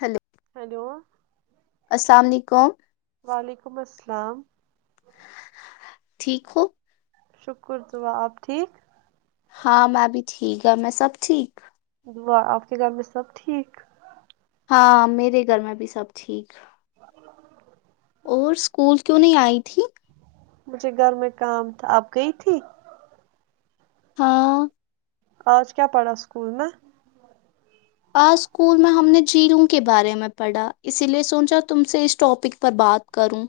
Hello hello السلام علیکم وعلیکم السلام ٹھیک ہو شکر صبا آپ ٹھیک ہاں میں بھی ٹھیک ہ میں سب ٹھیک و آپ کے گھر میں سب ٹھیک ہاں میرے گھر میں بھی سب ٹھیک اور سکول کیوں نہیں آئی تھی مجھے گھر میں کام تھا اپ گئی تھی [inaudible] [unintelligible] آج کیا پڑھا اسکول میں؟ آج اسکول میں ہم نے جیلوں کے بارے میں پڑھا اسی لیے سوچا تم سے اس ٹاپک پر بات کروں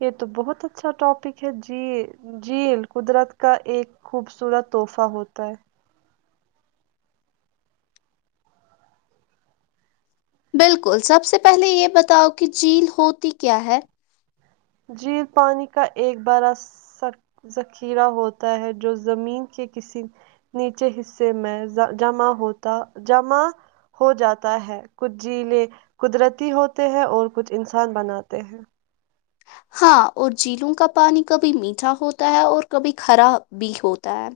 یہ تو بہت اچھا ٹاپک ہے جھیل جھیل قدرت کا ایک خوبصورت تحفہ ہوتا ہے بالکل سب سے پہلے یہ بتاؤ کہ جھیل ہوتی کیا ہے جھیل پانی کا ایک بڑا ذخیرہ ہوتا ہے جو زمین کے کسی نیچے حصے میں جمع ہوتا جمع ہو جاتا ہے کچھ جھیلیں قدرتی ہوتے ہیں اور کچھ انسان بناتے ہیں ہاں اور جیلوں کا پانی کبھی میٹھا ہوتا ہے اور کبھی کرا بھی ہوتا ہے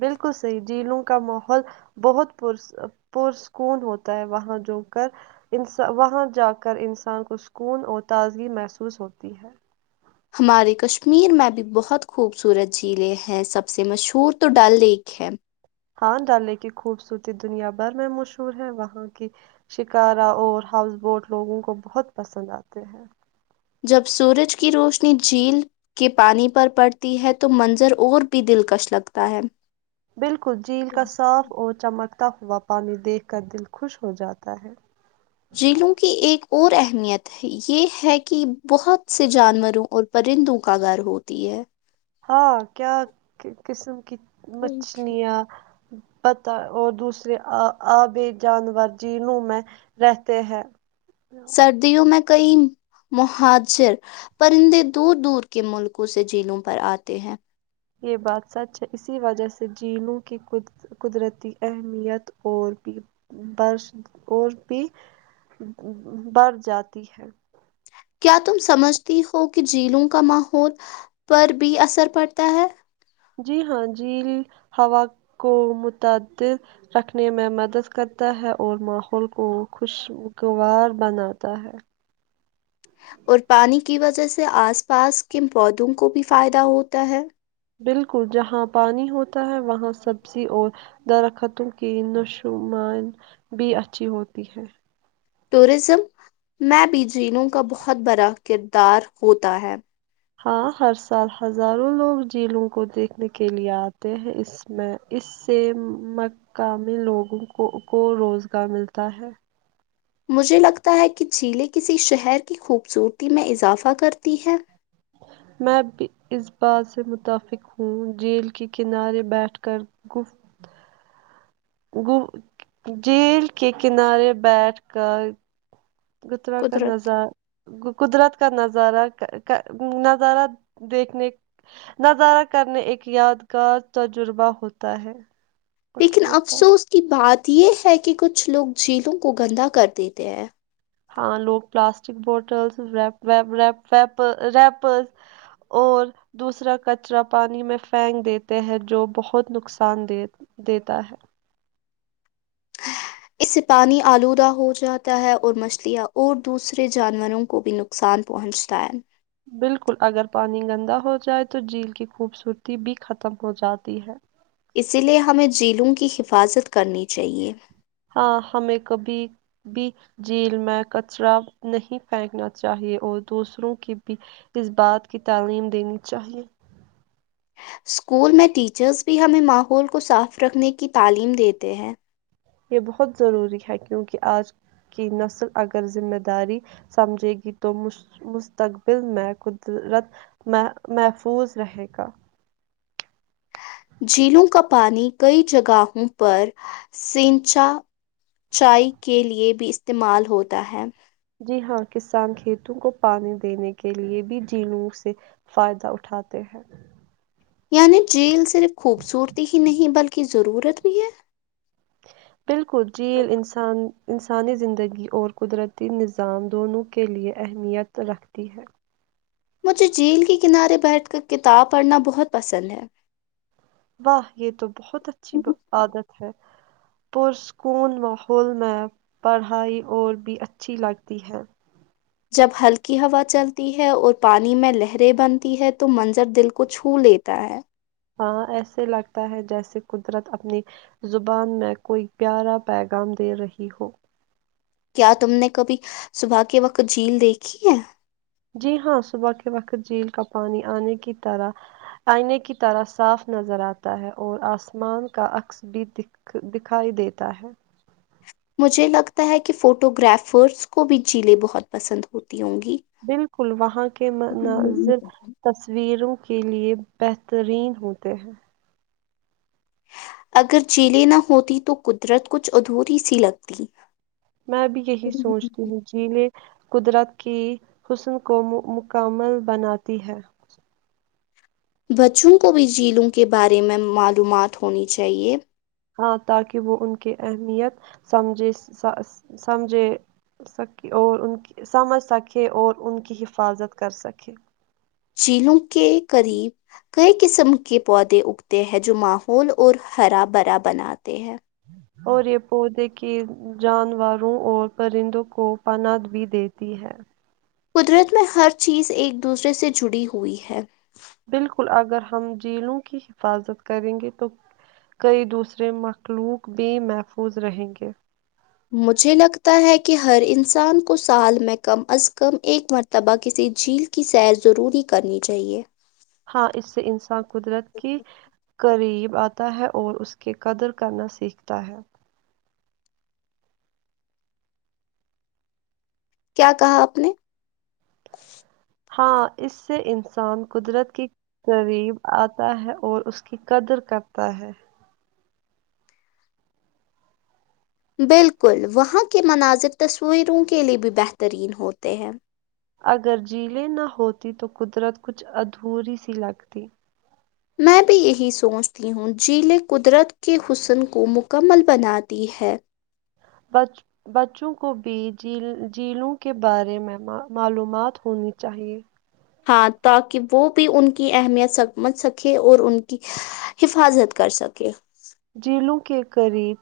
بالکل صحی جھیلوں کا ماحول بہت پرسکون ہوتا ہے وہاں جااک انسان کو سکون اور تازگی محسوس ہوتی ہے ہمارے کشمیر میں بھی بہت خوبصورت جھیلیں ہیں سب سے مشہور تو ڈل لیک ہے ہان ڈالے کی خوبصورتی دنیا بھر میں مشہور ہے وہاں کی شکارا اور ہاؤس بوٹ لوگوں کو بہت پسند آتے ہیں جب سورج کی روشنی جھیل کے پانی پر پڑتی ہے تو منظر اور بھی دلکش لگتا ہے بالکل جھیل کا صاف اور چمک تھا تا ہوا پانی دیکھ کر دل خوش ہو جاتا ہے جیلوں کی ایک اور اہمیت ہے یہ ہے کہ بہت سے جانوروں اور پرندوں کا گھر ہوتی ہے ہاں کیا قسم کی مچھلیاں پتا اور دوسرے آ آبے جانور جنوں میں رہتے ہیں سردیوں میں کئی مہاجر پرندے دور دور کے ملکوں سے جیلوں پر آتے ہیں یہ بات سچ ہے اسی وجہ سے جینوں کی قدرتی اہمیت اور اور بھی بڑھ جاتی ہے کیا تم سمجھتی ہو کہ جیلوں کا ماحول پر بھی اثر پڑتا ہے جی ہاں جھیل ہوا کو متعدد رکھنے میں مدد کرتا ہے اور ماحول کو خوشگوار بناتا ہے اور پانی کی وجہ سے آس پاس کے پودوں کو بھی فائدہ ہوتا ہے بالکل جہاں پانی ہوتا ہے وہاں سبزی اور درختوں کی نشمن بھی اچھی ہوتی ہے ٹورزم میں بیجینوں کا بہت بڑا کردار ہوتا ہے ہاں ہر سال ہزاروں لوگ جھیلوں کو دیکھنے کے لیئے آتے ہیں اس سے مقامی لوگوں کو روزگار ملتا ہے مجھے لگتا ہے کہ جھیلیں کسی شہر کی خوبصورتی میں اضافہ کرتی ہیں میں بھی اس بات سے متفق ہوں جیل کے کنارے بیٹھ کر گفت جیل کے کنارے بیٹھ کر گترا کا قدرت نظارہ قدرت کا نظارہ نظہ نظارہ دیکھنے نظارہ کرنے ایک یادگار تجربہ ہوتا ہے لیکن افسوس کی بات یہ ہے کہ کچھ لوگ جھیلوں کو گندا کر دیتے ہیں ہاں لوگ پلاسٹک بوٹلز ریپز اور دوسرا کچرا پانی میں پھینک دیتے ہیں جو بہت نقصان دیتا ہے اس سے پانی آلودہ ہو جات ہے اور مچھلیاں اور دوسرے جانوروں کو بھی نقصان پہنچتا ہے بالکل اگر پانی گندا ہو جائے تو جھیل کی خوبصورتی بھی ختم ہو جاتی ہے اسی لیے ہمیں جیلوں کی حفاظت کرنی چاہیے ہاں ہمیں کبھی بھی جیل میں کچرا نہیں پھینکنا چاہیئے اور دوسروں کی بھی اس بات کی تعلیم دینی چاہیئے اسکول میں ٹیچرس بھی ہمیں ماحول کو صاف رکھنے کی تعلیم دیتے ہیں یہ بہت ضروری ہے کیونکہ آج کی نسل اگر ذمہ داری سمجھے گی تو مستقبل میں قدرت محفوظ رہے گا جلوں کا پانی کئی جگہوں پر سنچا چائی کے لیے بھی استعمال ہوتا ہے جی ہاں کسان کھیتوں کو پانی دینے کے لیے بھی جینوں سے فائدہ اٹھاتے ہیں یعنی جھیل صرف خوبصورتی ہی نہیں بلکہ ضرورت بھی ہے بالکل جیل انسان انسانی زندگی اور قدرتی نظام دونوں کے لیے اہمیت رکھتی ہے مجھے جھیل کے کنارے بیٹھ کر کتاب پڑھنا بہت پسند ہے واہ یہ تو بہت اچھی عادت پرسکون ماحول میں پڑھائی اور بھی اچھی لگتی ہے جب ہلکی ہوا چلتی ہے اور پانی میں لہریں بنتی ہے تو منظر دل کو چھو لیتا ہے ہاں ایسے لگتا ہے جیسے قدرت اپنی زبان میں کوئی پیارا پیغام دے رہی ہو کیا تم نے کبھی صبح کے وقت جھیل دیکھی ہے جی ہاں صبح کے وقت جھیل کا پانی آئنے کی طرح صاف نظر آتا ہے اور آسمان کا عکس بھی دکھائی دیتا ہے مجھے لگتا ہے کہ فوٹو گرافرس کو بھی جلے بہت پسند ہوتے بالکل وہاں کے گی مناظر تصویروں کے لیے بہترین ہوتے ہیں اگر چیلیں نہ ہوتی تو قدرت کچھ ادھوری ہی سی لگتی میں بھی یہی سوچتی ہوں جیلیں قدرت کی حسن کو مکمل بناتی ہے بچوں کو بھی جیلوں کے بارے میں معلومات ہونی چاہیے ہاں تاکہ وہ ان کی اہمیت سمجھ سکیں اور ان کی حفاظت کر سکیں شیلوں کہ قریب کئی قسم کے پودے اگتے ہیں جو ماحول اور ہرا بھرا بناتے ہیں اور یہ پودے کے جانوروں اور پرندوں کو پاند بھی دیتی ہے قدرت میں ہر چیز ایک دوسرے سے جڑی ہوئی ہے بالکل اگر ہم جیلوں کی حفاظت کریں گے تو کئی دوسرے مخلوق بھی محفوظ رہیں گے مجھے لگتا ہے کہ ہر انسان کو سال میں کم از کم ایک مرتبہ کسی جھیل کی سیر ضروری کرنی چاہیئے ہاں اس سے انسان قدرت کی قریب آتا ہے اور اس کی قدر کرنا سیکھتا ہے کیا کہا آپ نے ہاں اس سے انسان قدرت کی قریب آتا ہے اور اس کی قدر کرتا ہے بالکل وہاں کے مناظر تصویروں کے لیے بھی بہترین ہوتے ہیں اگر جیلیں نہ ہوتی تو قدرت کچھ ادھوری سی لگتی میں بھی یہی سوچتی ہوں جیلیں قدرت کے حسن کو مکمل بناتی ہے بچوں کو بھی جیلوں کے بارے میں معلومات ہونی چاہئے ہاں تاکہ وہ بھی ان کی اہمیت سمجھ سکے اور ان کی حفاظت کر سکے جھیلوں کے قریب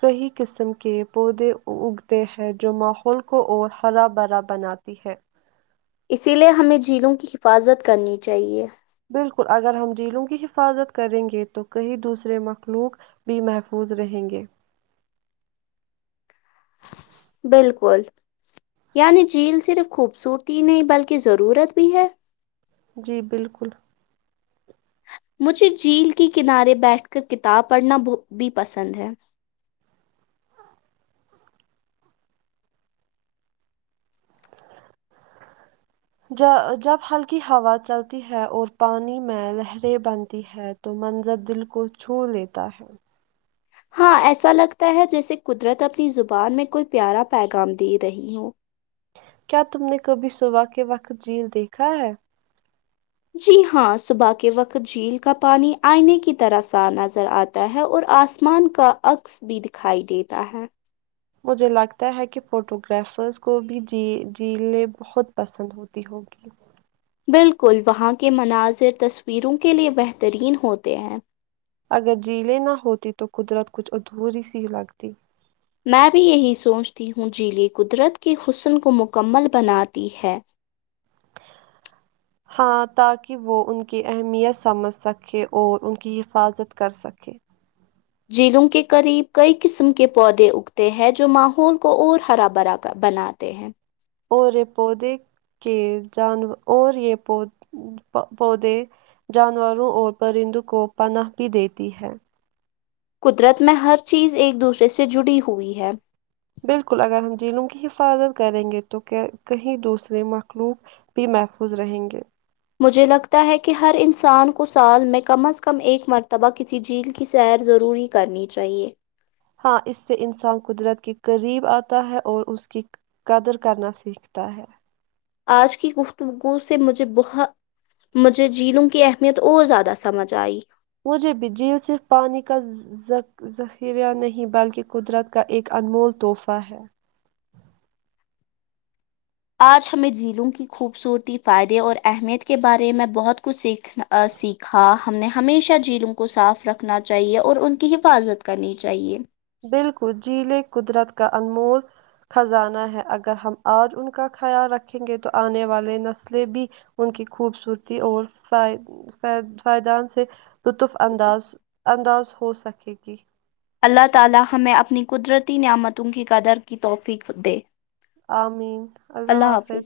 کئی قسم کے پودے اگتے ہیں جو ماحول کو اور ہرا بھرا بناتی ہے اسی لیے ہمیں جھیلوں کی حفاظت کرنی چاہیے بالکل اگر ہم جھیلوں کی حفاظت کریں گے تو کہیں دوسرے مخلوق بھی محفوظ رہیں گے بالکل یعنی جھیل صرف خوبصورتی نہیں بلکہ ضرورت بھی ہے جی بالکل مجھے جھیل کے کنارے بیٹھ کر کتاب پڑھنا بھی پسند ہے ج جب ہلکی ہوا چلتی ہے اور پانی میں لہریں بنتی ہے تو منظر دل کو چھو لیتا ہے ہاں ایسا لگتا ہے جیسے قدرت اپنی زبان میں کوئی پیارا پیغام دے رہی ہو کیا تم نے کبھی صبح کے وقت جیل دیکھا ہے جی ہاں صبح کے وقت جھیل کا پانی آئینے کی طرح سا نظر آتا ہے اور آسمان کا عکس بھی دکھائی دیتا ہے مجھے لگتا ہے کہ فوٹو گگرافرز کو بھی جیلیں بہت پسند ہوتی ہوگی بالکل وہاں کے مناظر تصویروں کے لئے بہترین ہوتے ہیں اگر جھیلیں نہ ہوتی تو قدرت کچھ ادھوری سی لگتی میں بھی یہی سوچتی ہوں جیلے قدرت کے حسن کو مکمل بناتی ہے ہاں تاکہ وہ ان کی اہمیت سمجھ سکے اور ان کی حفاظت کر سکے جیلوں کے قریب کئی قسم کے پودے اگتے ہیں جو ماحول کو اور ہرا بھرا بناتے ہیں اور یہ پودے کے جان اور یہ پودے جانوروں اور پرندوں کو پناہ بھی دیتی ہے قدرت میں ہر چیز ایک دوسرے سے جڑی ہوئی ہے بالکل اگر ہم جیلوں کی حفاظت کریں گے تو کہیں دوسرے مخلوب بھی محفوظ رہیں گے مجھے لگتا ہے کہ ہر انسان کو سال میں کم از کم ایک مرتبہ کسی جھیل کی سیر ضروری کرنی چاہیے ہاں اس سے انسان قدرت کے قریب آتا ہے اور اس کی قدر کرنا سیکھتا ہے آج کی گفتگو سے مجھے بہت مجھے جیلوں کی اہمیت اور زیادہ سمجھ آئی مجھے بھی جیل صرف پانی کا ذخیرہ نہیں بلکہ قدرت کا ایک انمول تحفہ ہے آج ہمیں جھیلوں کی خوبصورتی فائدے اور اہمیت کے بارے میں بہت کچھ سیکھ سیکھا ہم نے ہمیشہ جھیلوں کو صاف رکھنا چاہیے اور ان کی حفاظت کرنی چاہیے بالکل جھیل قدرت کا انمول خزانہ ہے اگر ہم آج ان کا خیال رکھیں گے تو آنے والی نسلیں بھی ان کی خوبصورتی اور فائدان سے لطف انداز ہو سکے گی [unintelligible] آمین اللہ حافظ